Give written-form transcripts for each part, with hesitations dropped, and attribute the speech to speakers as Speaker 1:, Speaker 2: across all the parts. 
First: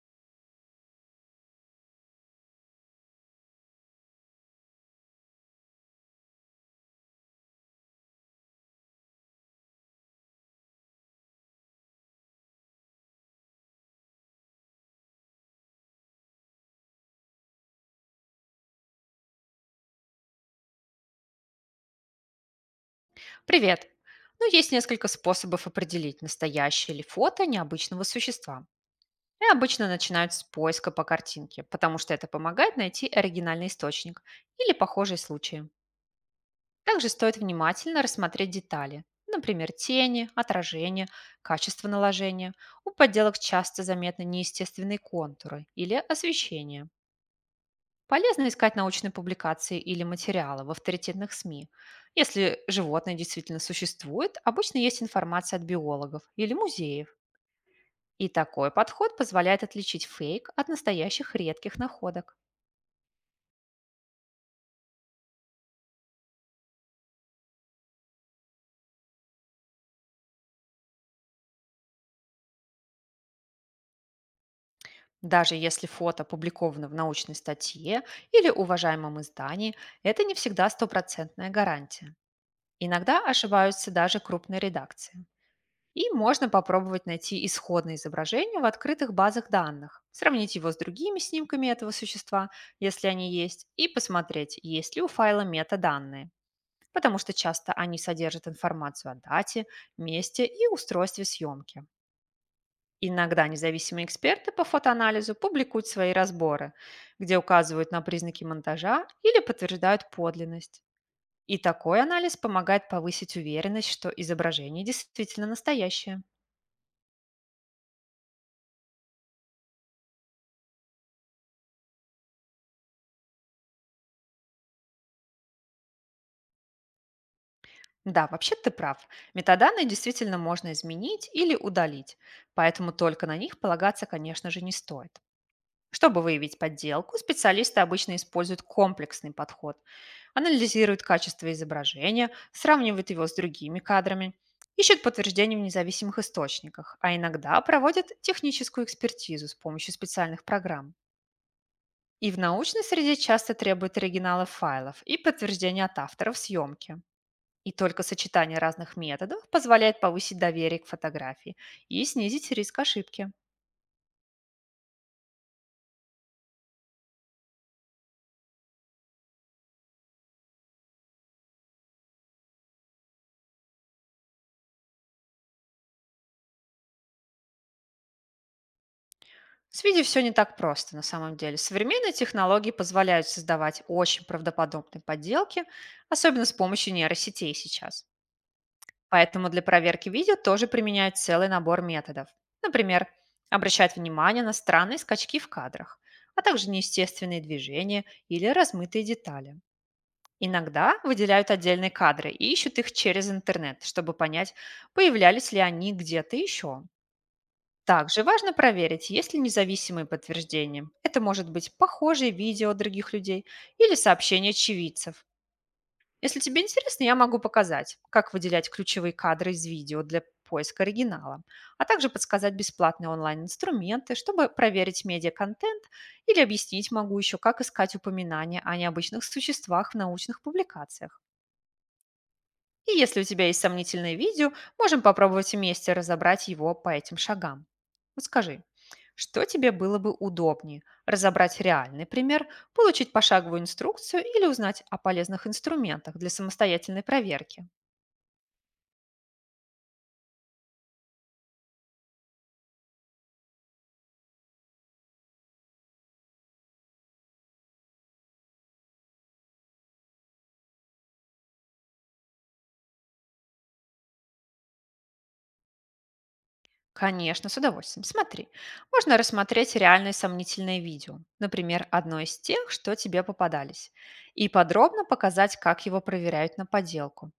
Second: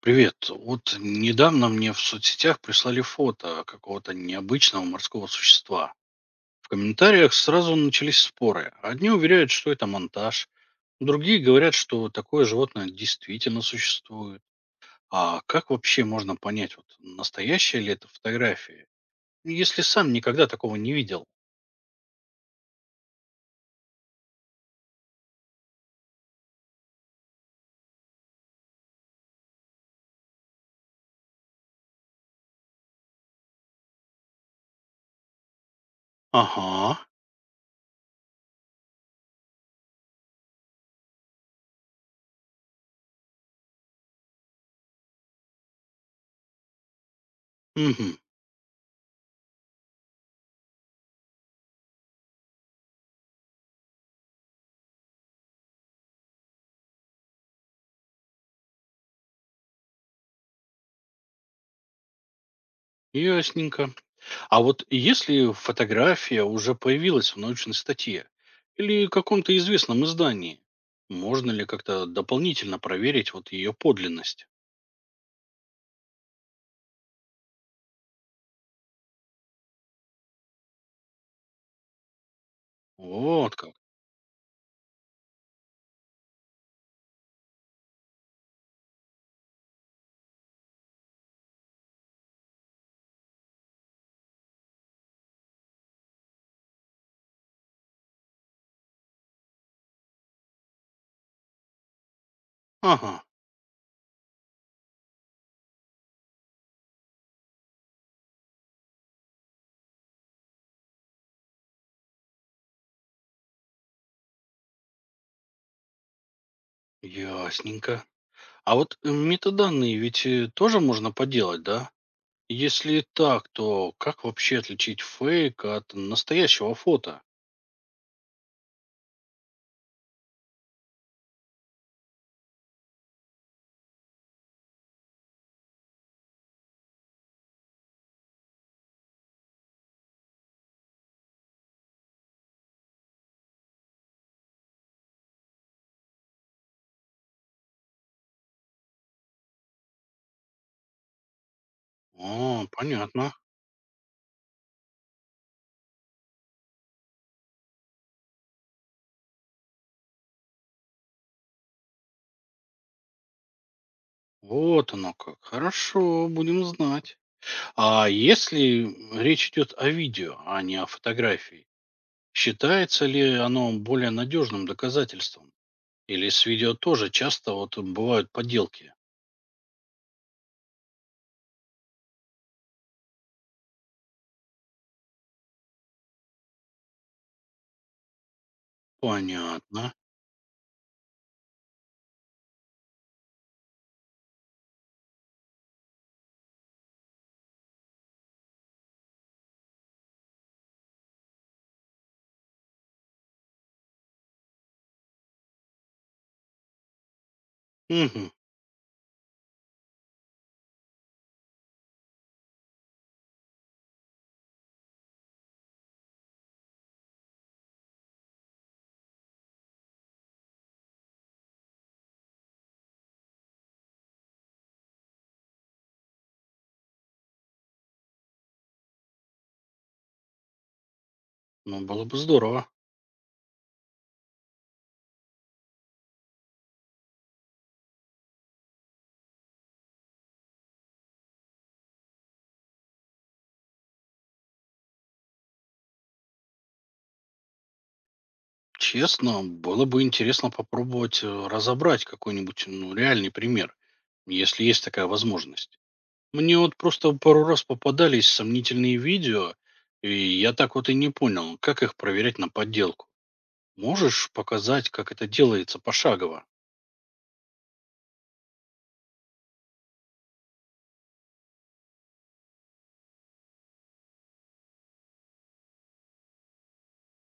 Speaker 1: Привет. Вот недавно мне в соцсетях прислали фото какого-то необычного морского существа. В комментариях сразу начались споры. Одни уверяют, что это монтаж, другие говорят, что такое животное действительно существует. А как вообще можно понять, вот, настоящая ли это фотография, если сам никогда такого не видел?
Speaker 2: Привет! Ну, есть несколько способов определить, настоящее ли фото необычного существа. И обычно начинают с поиска по картинке, потому что это помогает найти оригинальный источник или похожие случаи.
Speaker 1: Ага,
Speaker 2: Также стоит внимательно рассмотреть детали, например, тени, отражение, качество наложения. У подделок часто заметны неестественные контуры или освещение.
Speaker 1: угу,
Speaker 2: Полезно искать научные публикации или материалы в авторитетных СМИ. Если животное действительно существует, обычно есть информация от биологов или музеев. И такой подход позволяет отличить фейк от настоящих редких находок.
Speaker 1: ясненько. А вот если фотография уже появилась в научной статье или каком-то известном издании, можно ли как-то дополнительно проверить вот ее подлинность?
Speaker 2: Даже если фото опубликовано в научной статье или уважаемом издании, это не всегда стопроцентная гарантия. Иногда
Speaker 1: Вот как.
Speaker 2: ошибаются даже крупные редакции. И можно попробовать найти исходное изображение в открытых базах данных, сравнить его с другими снимками этого существа, если они есть, и посмотреть, есть ли у файла метаданные, потому что часто они содержат информацию о дате, месте и устройстве съемки.
Speaker 1: Ага,
Speaker 2: Иногда независимые эксперты по фотоанализу публикуют свои разборы, где указывают на признаки монтажа или подтверждают подлинность. И такой анализ помогает повысить уверенность, что изображение действительно настоящее.
Speaker 1: ясненько. А вот метаданные ведь тоже можно подделать, да? Если так, то как вообще отличить фейк от настоящего фото?
Speaker 2: Да, вообще ты прав. Метаданные действительно можно изменить или удалить, поэтому только на них полагаться, конечно же, не стоит. Чтобы выявить подделку, специалисты обычно используют комплексный подход. Анализируют качество изображения, сравнивают его с другими кадрами, ищут подтверждения в независимых источниках, а иногда проводят техническую экспертизу с помощью специальных программ. И в
Speaker 1: О,
Speaker 2: научной среде
Speaker 1: понятно.
Speaker 2: часто требуют оригиналов файлов и подтверждения от авторов съемки. И только сочетание разных методов позволяет повысить доверие к фотографии и снизить риск ошибки.
Speaker 1: Вот оно как. Хорошо, будем знать. А если речь идет о видео, а не о фотографии, считается ли оно более надежным доказательством? Или с видео тоже часто вот бывают подделки?
Speaker 2: С видео все не так просто на самом деле. Современные технологии позволяют создавать очень правдоподобные подделки, особенно с помощью нейросетей сейчас. Поэтому для
Speaker 1: Понятно.
Speaker 2: проверки видео тоже применяют целый набор методов. Например, обращать внимание на странные скачки в кадрах, а также неестественные движения или размытые детали. Иногда выделяют отдельные кадры и ищут их через интернет, чтобы понять, появлялись ли они где-то еще. Также
Speaker 1: Мгм.
Speaker 2: важно проверить, есть ли независимые подтверждения. Это может быть похожие видео других людей или сообщения очевидцев. Если тебе интересно, я могу показать, как выделять ключевые кадры из видео для поиска оригинала, а также подсказать бесплатные онлайн-инструменты, чтобы проверить медиа-контент или объяснить могу еще, как искать упоминания о необычных существах в научных публикациях.
Speaker 1: Ну, было бы здорово.
Speaker 2: И если у тебя есть сомнительное видео, можем попробовать вместе разобрать его по этим шагам. Вот скажи, что тебе было бы удобнее? Разобрать реальный пример, получить пошаговую инструкцию или узнать о полезных инструментах для самостоятельной проверки?
Speaker 1: Честно, было бы интересно попробовать разобрать какой-нибудь, ну, реальный пример, если есть такая возможность. Мне вот просто пару раз попадались сомнительные видео, и я так вот и не понял, как их проверять на подделку. Можешь показать, как это делается пошагово?
Speaker 2: Конечно, с удовольствием. Смотри, можно рассмотреть реальное сомнительное видео, например, одно из тех, что тебе попадались, и подробно показать, как его проверяют на подделку,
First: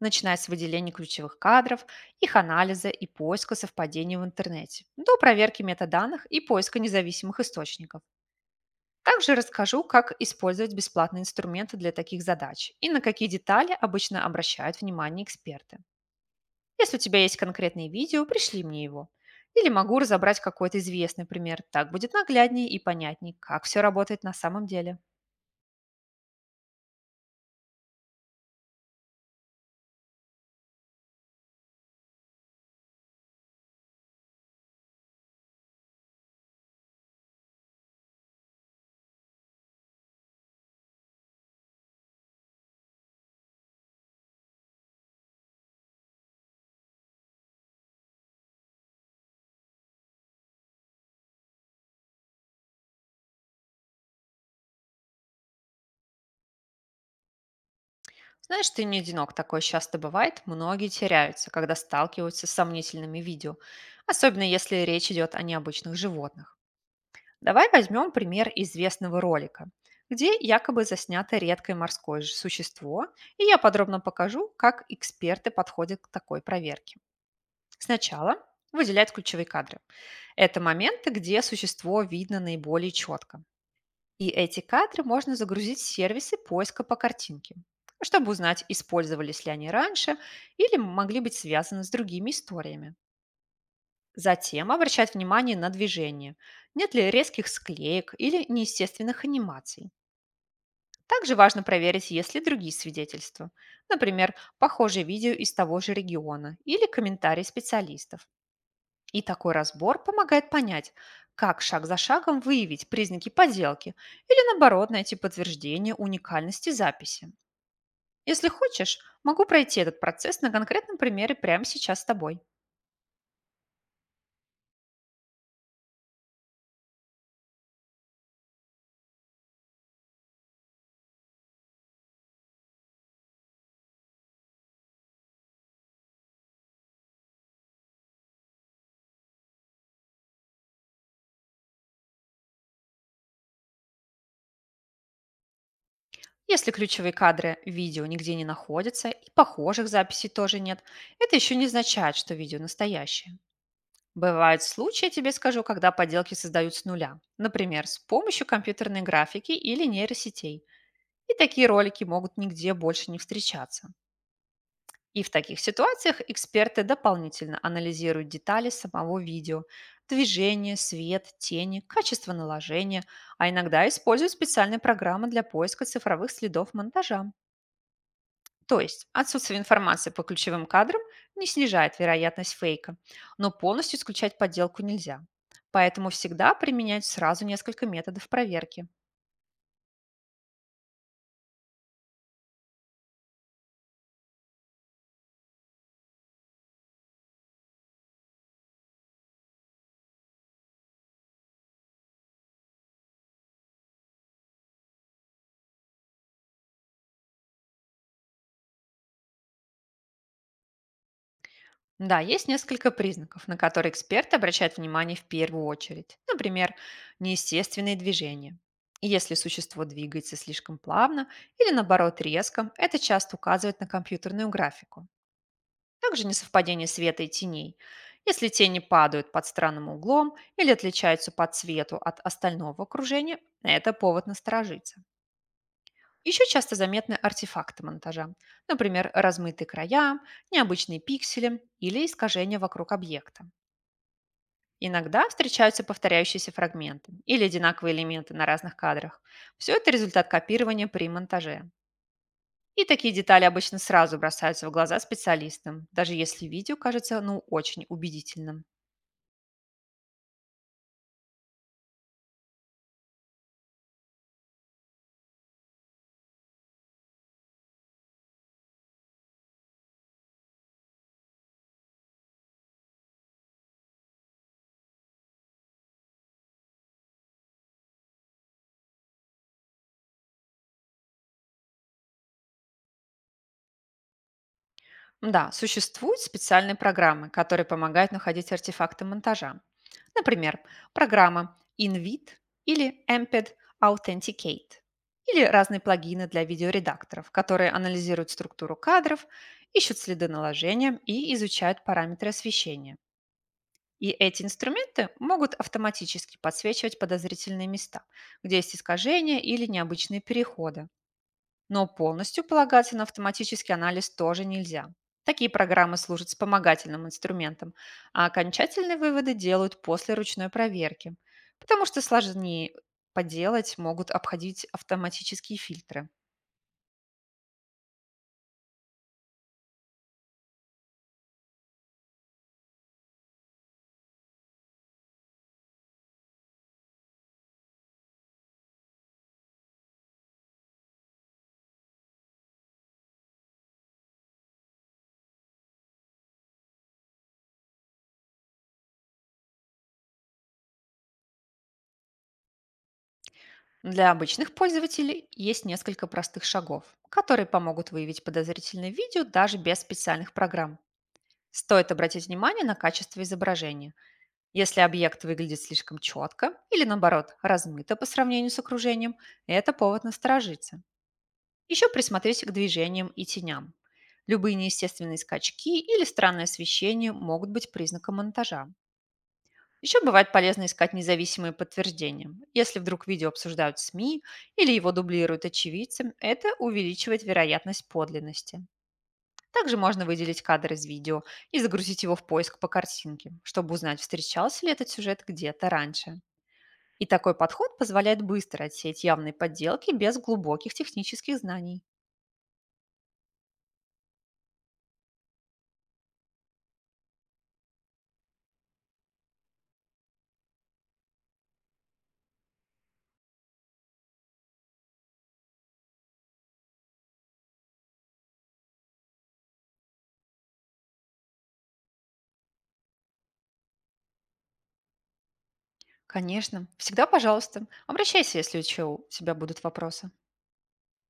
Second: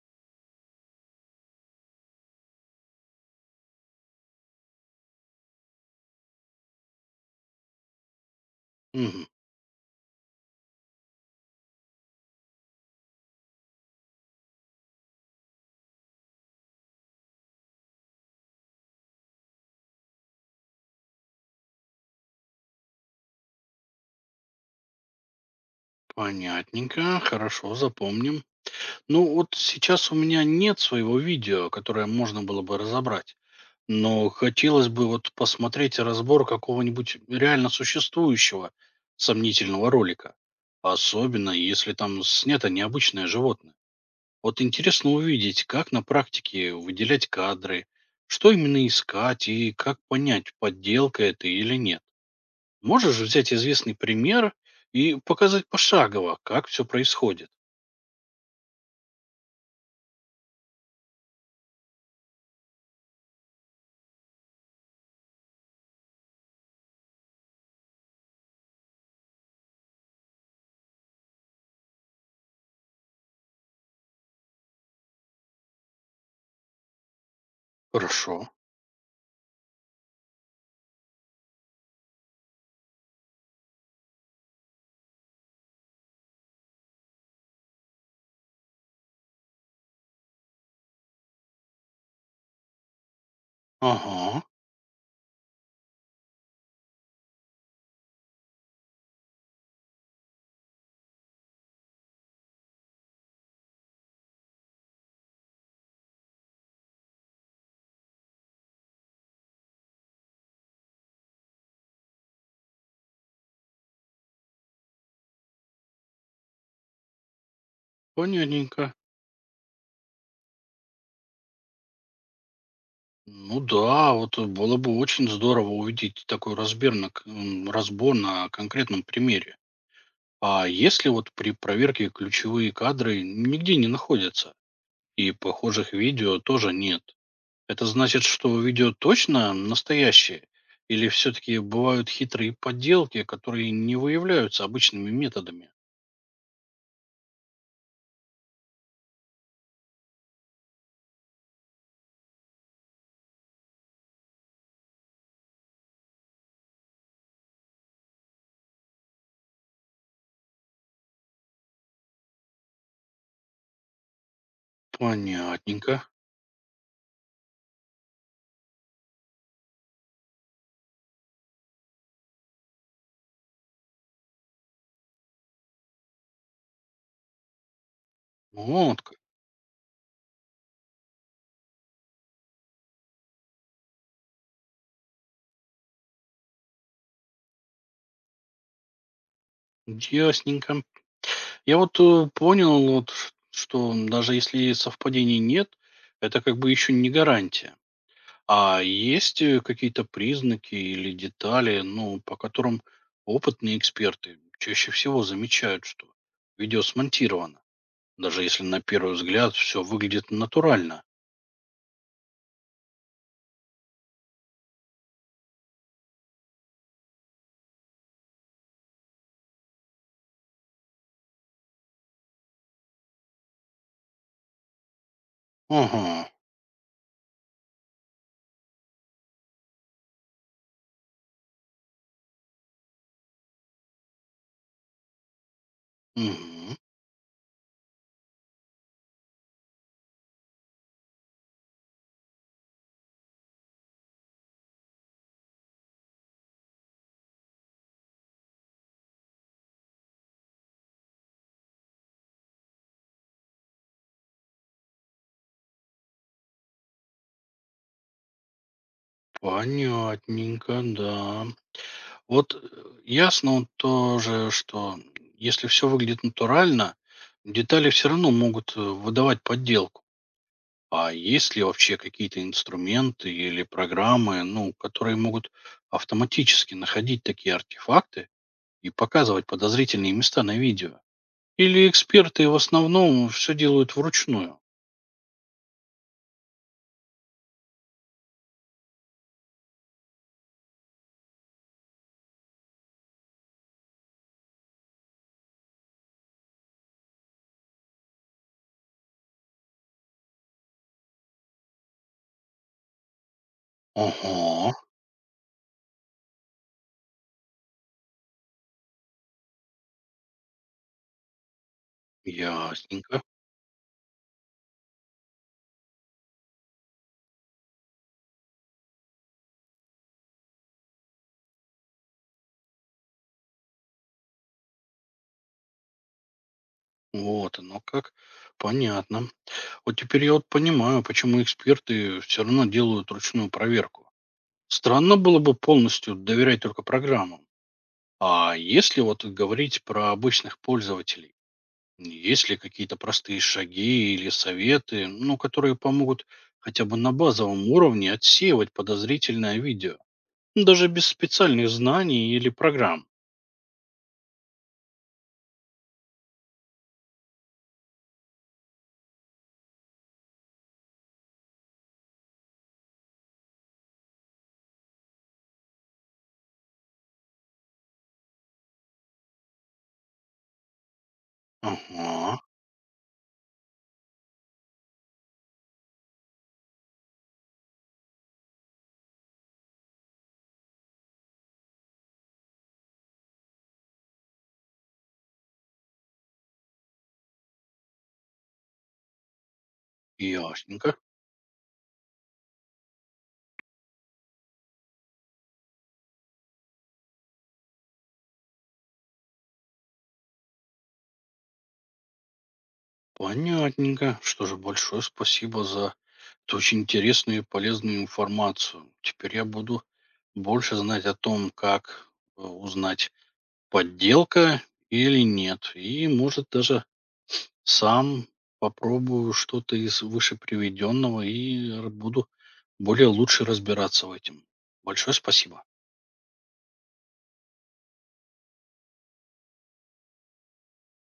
Speaker 2: начиная с выделения ключевых кадров, их анализа и поиска совпадений в интернете, до проверки метаданных и поиска независимых источников.
Speaker 1: Мгм.
Speaker 2: Также расскажу, как использовать бесплатные инструменты для таких задач и на какие детали обычно обращают внимание эксперты. Если у тебя есть конкретные видео, пришли мне его. Или могу разобрать какой-то известный пример. Так будет нагляднее и понятнее, как все работает на самом деле.
Speaker 1: Понятненько, хорошо, запомним. Ну вот сейчас у меня нет своего видео, которое можно было бы разобрать. Но хотелось бы вот посмотреть разбор какого-нибудь реально существующего сомнительного ролика. Особенно, если там снято необычное животное. Вот интересно увидеть, как на практике выделять кадры, что именно искать и как понять, подделка это или нет. Можешь взять известный пример и показать пошагово, как все происходит?
Speaker 2: Знаешь, ты не одинок, такое часто бывает. Многие теряются, когда сталкиваются с сомнительными видео, особенно если речь идет о необычных животных. Давай возьмем пример известного ролика, где якобы заснято редкое морское существо, и я подробно покажу, как эксперты подходят к такой проверке. Сначала
Speaker 1: Хорошо.
Speaker 2: выделять ключевые кадры. Это моменты, где существо видно наиболее четко. И эти кадры можно загрузить в сервисы поиска по картинке, чтобы узнать, использовались ли они раньше или могли быть связаны с другими историями.
Speaker 1: Ага,
Speaker 2: Затем обращать внимание на движение. Нет ли резких склеек или неестественных анимаций. Также важно проверить, есть ли другие свидетельства. Например, похожие видео из того же региона или комментарии специалистов. И такой разбор помогает понять, как шаг за шагом выявить признаки подделки или, наоборот, найти подтверждение уникальности записи. Если
Speaker 1: понятненько.
Speaker 2: хочешь, могу пройти этот процесс на конкретном примере прямо сейчас с тобой.
Speaker 1: Ну да, вот было бы очень здорово увидеть такой разбер на, к- м, разбор на конкретном примере. А если вот при проверке ключевые кадры нигде не находятся, и похожих видео тоже нет, это значит, что видео точно настоящее? Или все-таки бывают хитрые подделки, которые не выявляются обычными методами?
Speaker 2: Если ключевые кадры видео нигде не находятся и похожих записей тоже нет, это еще не означает, что видео настоящее. Бывают случаи, я тебе скажу, когда подделки создают с нуля. Например, с помощью компьютерной графики или нейросетей. И такие ролики могут нигде больше не встречаться. И в таких
Speaker 1: Понятненько.
Speaker 2: ситуациях эксперты дополнительно анализируют детали самого видео, движение, свет, тени, качество наложения, а иногда используют специальные программы для поиска цифровых следов монтажа. То
Speaker 1: Вот
Speaker 2: есть
Speaker 1: как.
Speaker 2: отсутствие информации по ключевым кадрам не снижает вероятность фейка, но полностью исключать подделку нельзя. Поэтому всегда применять сразу несколько методов проверки.
Speaker 1: Ясненько. Я вот понял, вот, что даже если совпадений нет, это как бы еще не гарантия. А есть какие-то признаки или детали, ну, по которым опытные эксперты чаще всего замечают, что видео смонтировано, даже если на первый взгляд все выглядит натурально.
Speaker 2: Да, есть несколько признаков, на которые эксперты обращают внимание в первую очередь. Например, неестественные движения. И Если существо двигается слишком плавно или наоборот резко, это часто указывает на компьютерную графику.
Speaker 1: Ага,
Speaker 2: Также несовпадение света и теней. Если тени падают под странным углом или отличаются по цвету от остального окружения, это повод насторожиться. Еще часто
Speaker 1: мгм,
Speaker 2: заметны артефакты монтажа, например, размытые края, необычные пиксели или искажения вокруг объекта. Иногда встречаются повторяющиеся фрагменты или одинаковые элементы на разных кадрах. Все это результат копирования при монтаже. И такие детали обычно сразу бросаются в глаза специалистам, даже если видео кажется ну очень убедительным.
Speaker 1: понятненько, да. Вот ясно он тоже, что если все выглядит натурально, детали все равно могут выдавать подделку. А есть ли вообще какие-то инструменты или программы, ну, которые могут автоматически находить такие артефакты и показывать подозрительные места на видео? Или эксперты в основном все делают вручную?
Speaker 2: Да, существуют специальные программы, которые помогают находить артефакты монтажа. Например, программа InVid или MPEG Authenticate или разные плагины для видеоредакторов, которые анализируют структуру кадров, ищут следы наложения и изучают параметры освещения. И эти
Speaker 1: Ого,
Speaker 2: инструменты могут автоматически подсвечивать подозрительные места, где есть искажения или необычные переходы. Но полностью полагаться на
Speaker 1: ясненько.
Speaker 2: автоматический анализ тоже нельзя. Такие программы служат вспомогательным инструментом, а окончательные выводы делают после ручной проверки, потому что сложнее поделать могут обходить автоматические фильтры.
Speaker 1: Вот оно как. Понятно. Вот теперь я вот понимаю, почему эксперты все равно делают ручную проверку. Странно было бы полностью доверять только программам. А если вот говорить про обычных пользователей, есть ли какие-то простые шаги или советы, ну, которые помогут хотя бы на базовом уровне отсеивать подозрительное видео? Ну, даже без специальных знаний или программ.
Speaker 2: Для обычных пользователей есть несколько простых шагов, которые помогут выявить подозрительное видео даже без специальных программ. Стоит обратить внимание на качество изображения. Если объект выглядит слишком четко или, наоборот, размыто по сравнению с окружением, это повод насторожиться. Еще
Speaker 1: Ага,
Speaker 2: присмотритесь к движениям и теням. Любые неестественные скачки или странное освещение могут быть признаком монтажа. Еще бывает полезно искать независимые подтверждения. Если вдруг видео обсуждают СМИ или его дублируют очевидцы, это увеличивает вероятность подлинности. Также можно выделить кадр из
Speaker 1: ясненько.
Speaker 2: видео и загрузить его в поиск по картинке, чтобы узнать, встречался ли этот сюжет где-то раньше. И такой подход позволяет быстро отсеять явные подделки без глубоких технических знаний.
Speaker 1: Понятненько. Что же, большое спасибо за эту очень интересную и полезную информацию. Теперь я буду больше знать о том, как узнать, подделка или нет. И, может, даже сам попробую что-то из выше приведенного буду более лучше разбираться в этом. Большое спасибо.
Speaker 2: Конечно, всегда пожалуйста. Обращайся, если еще у тебя будут вопросы.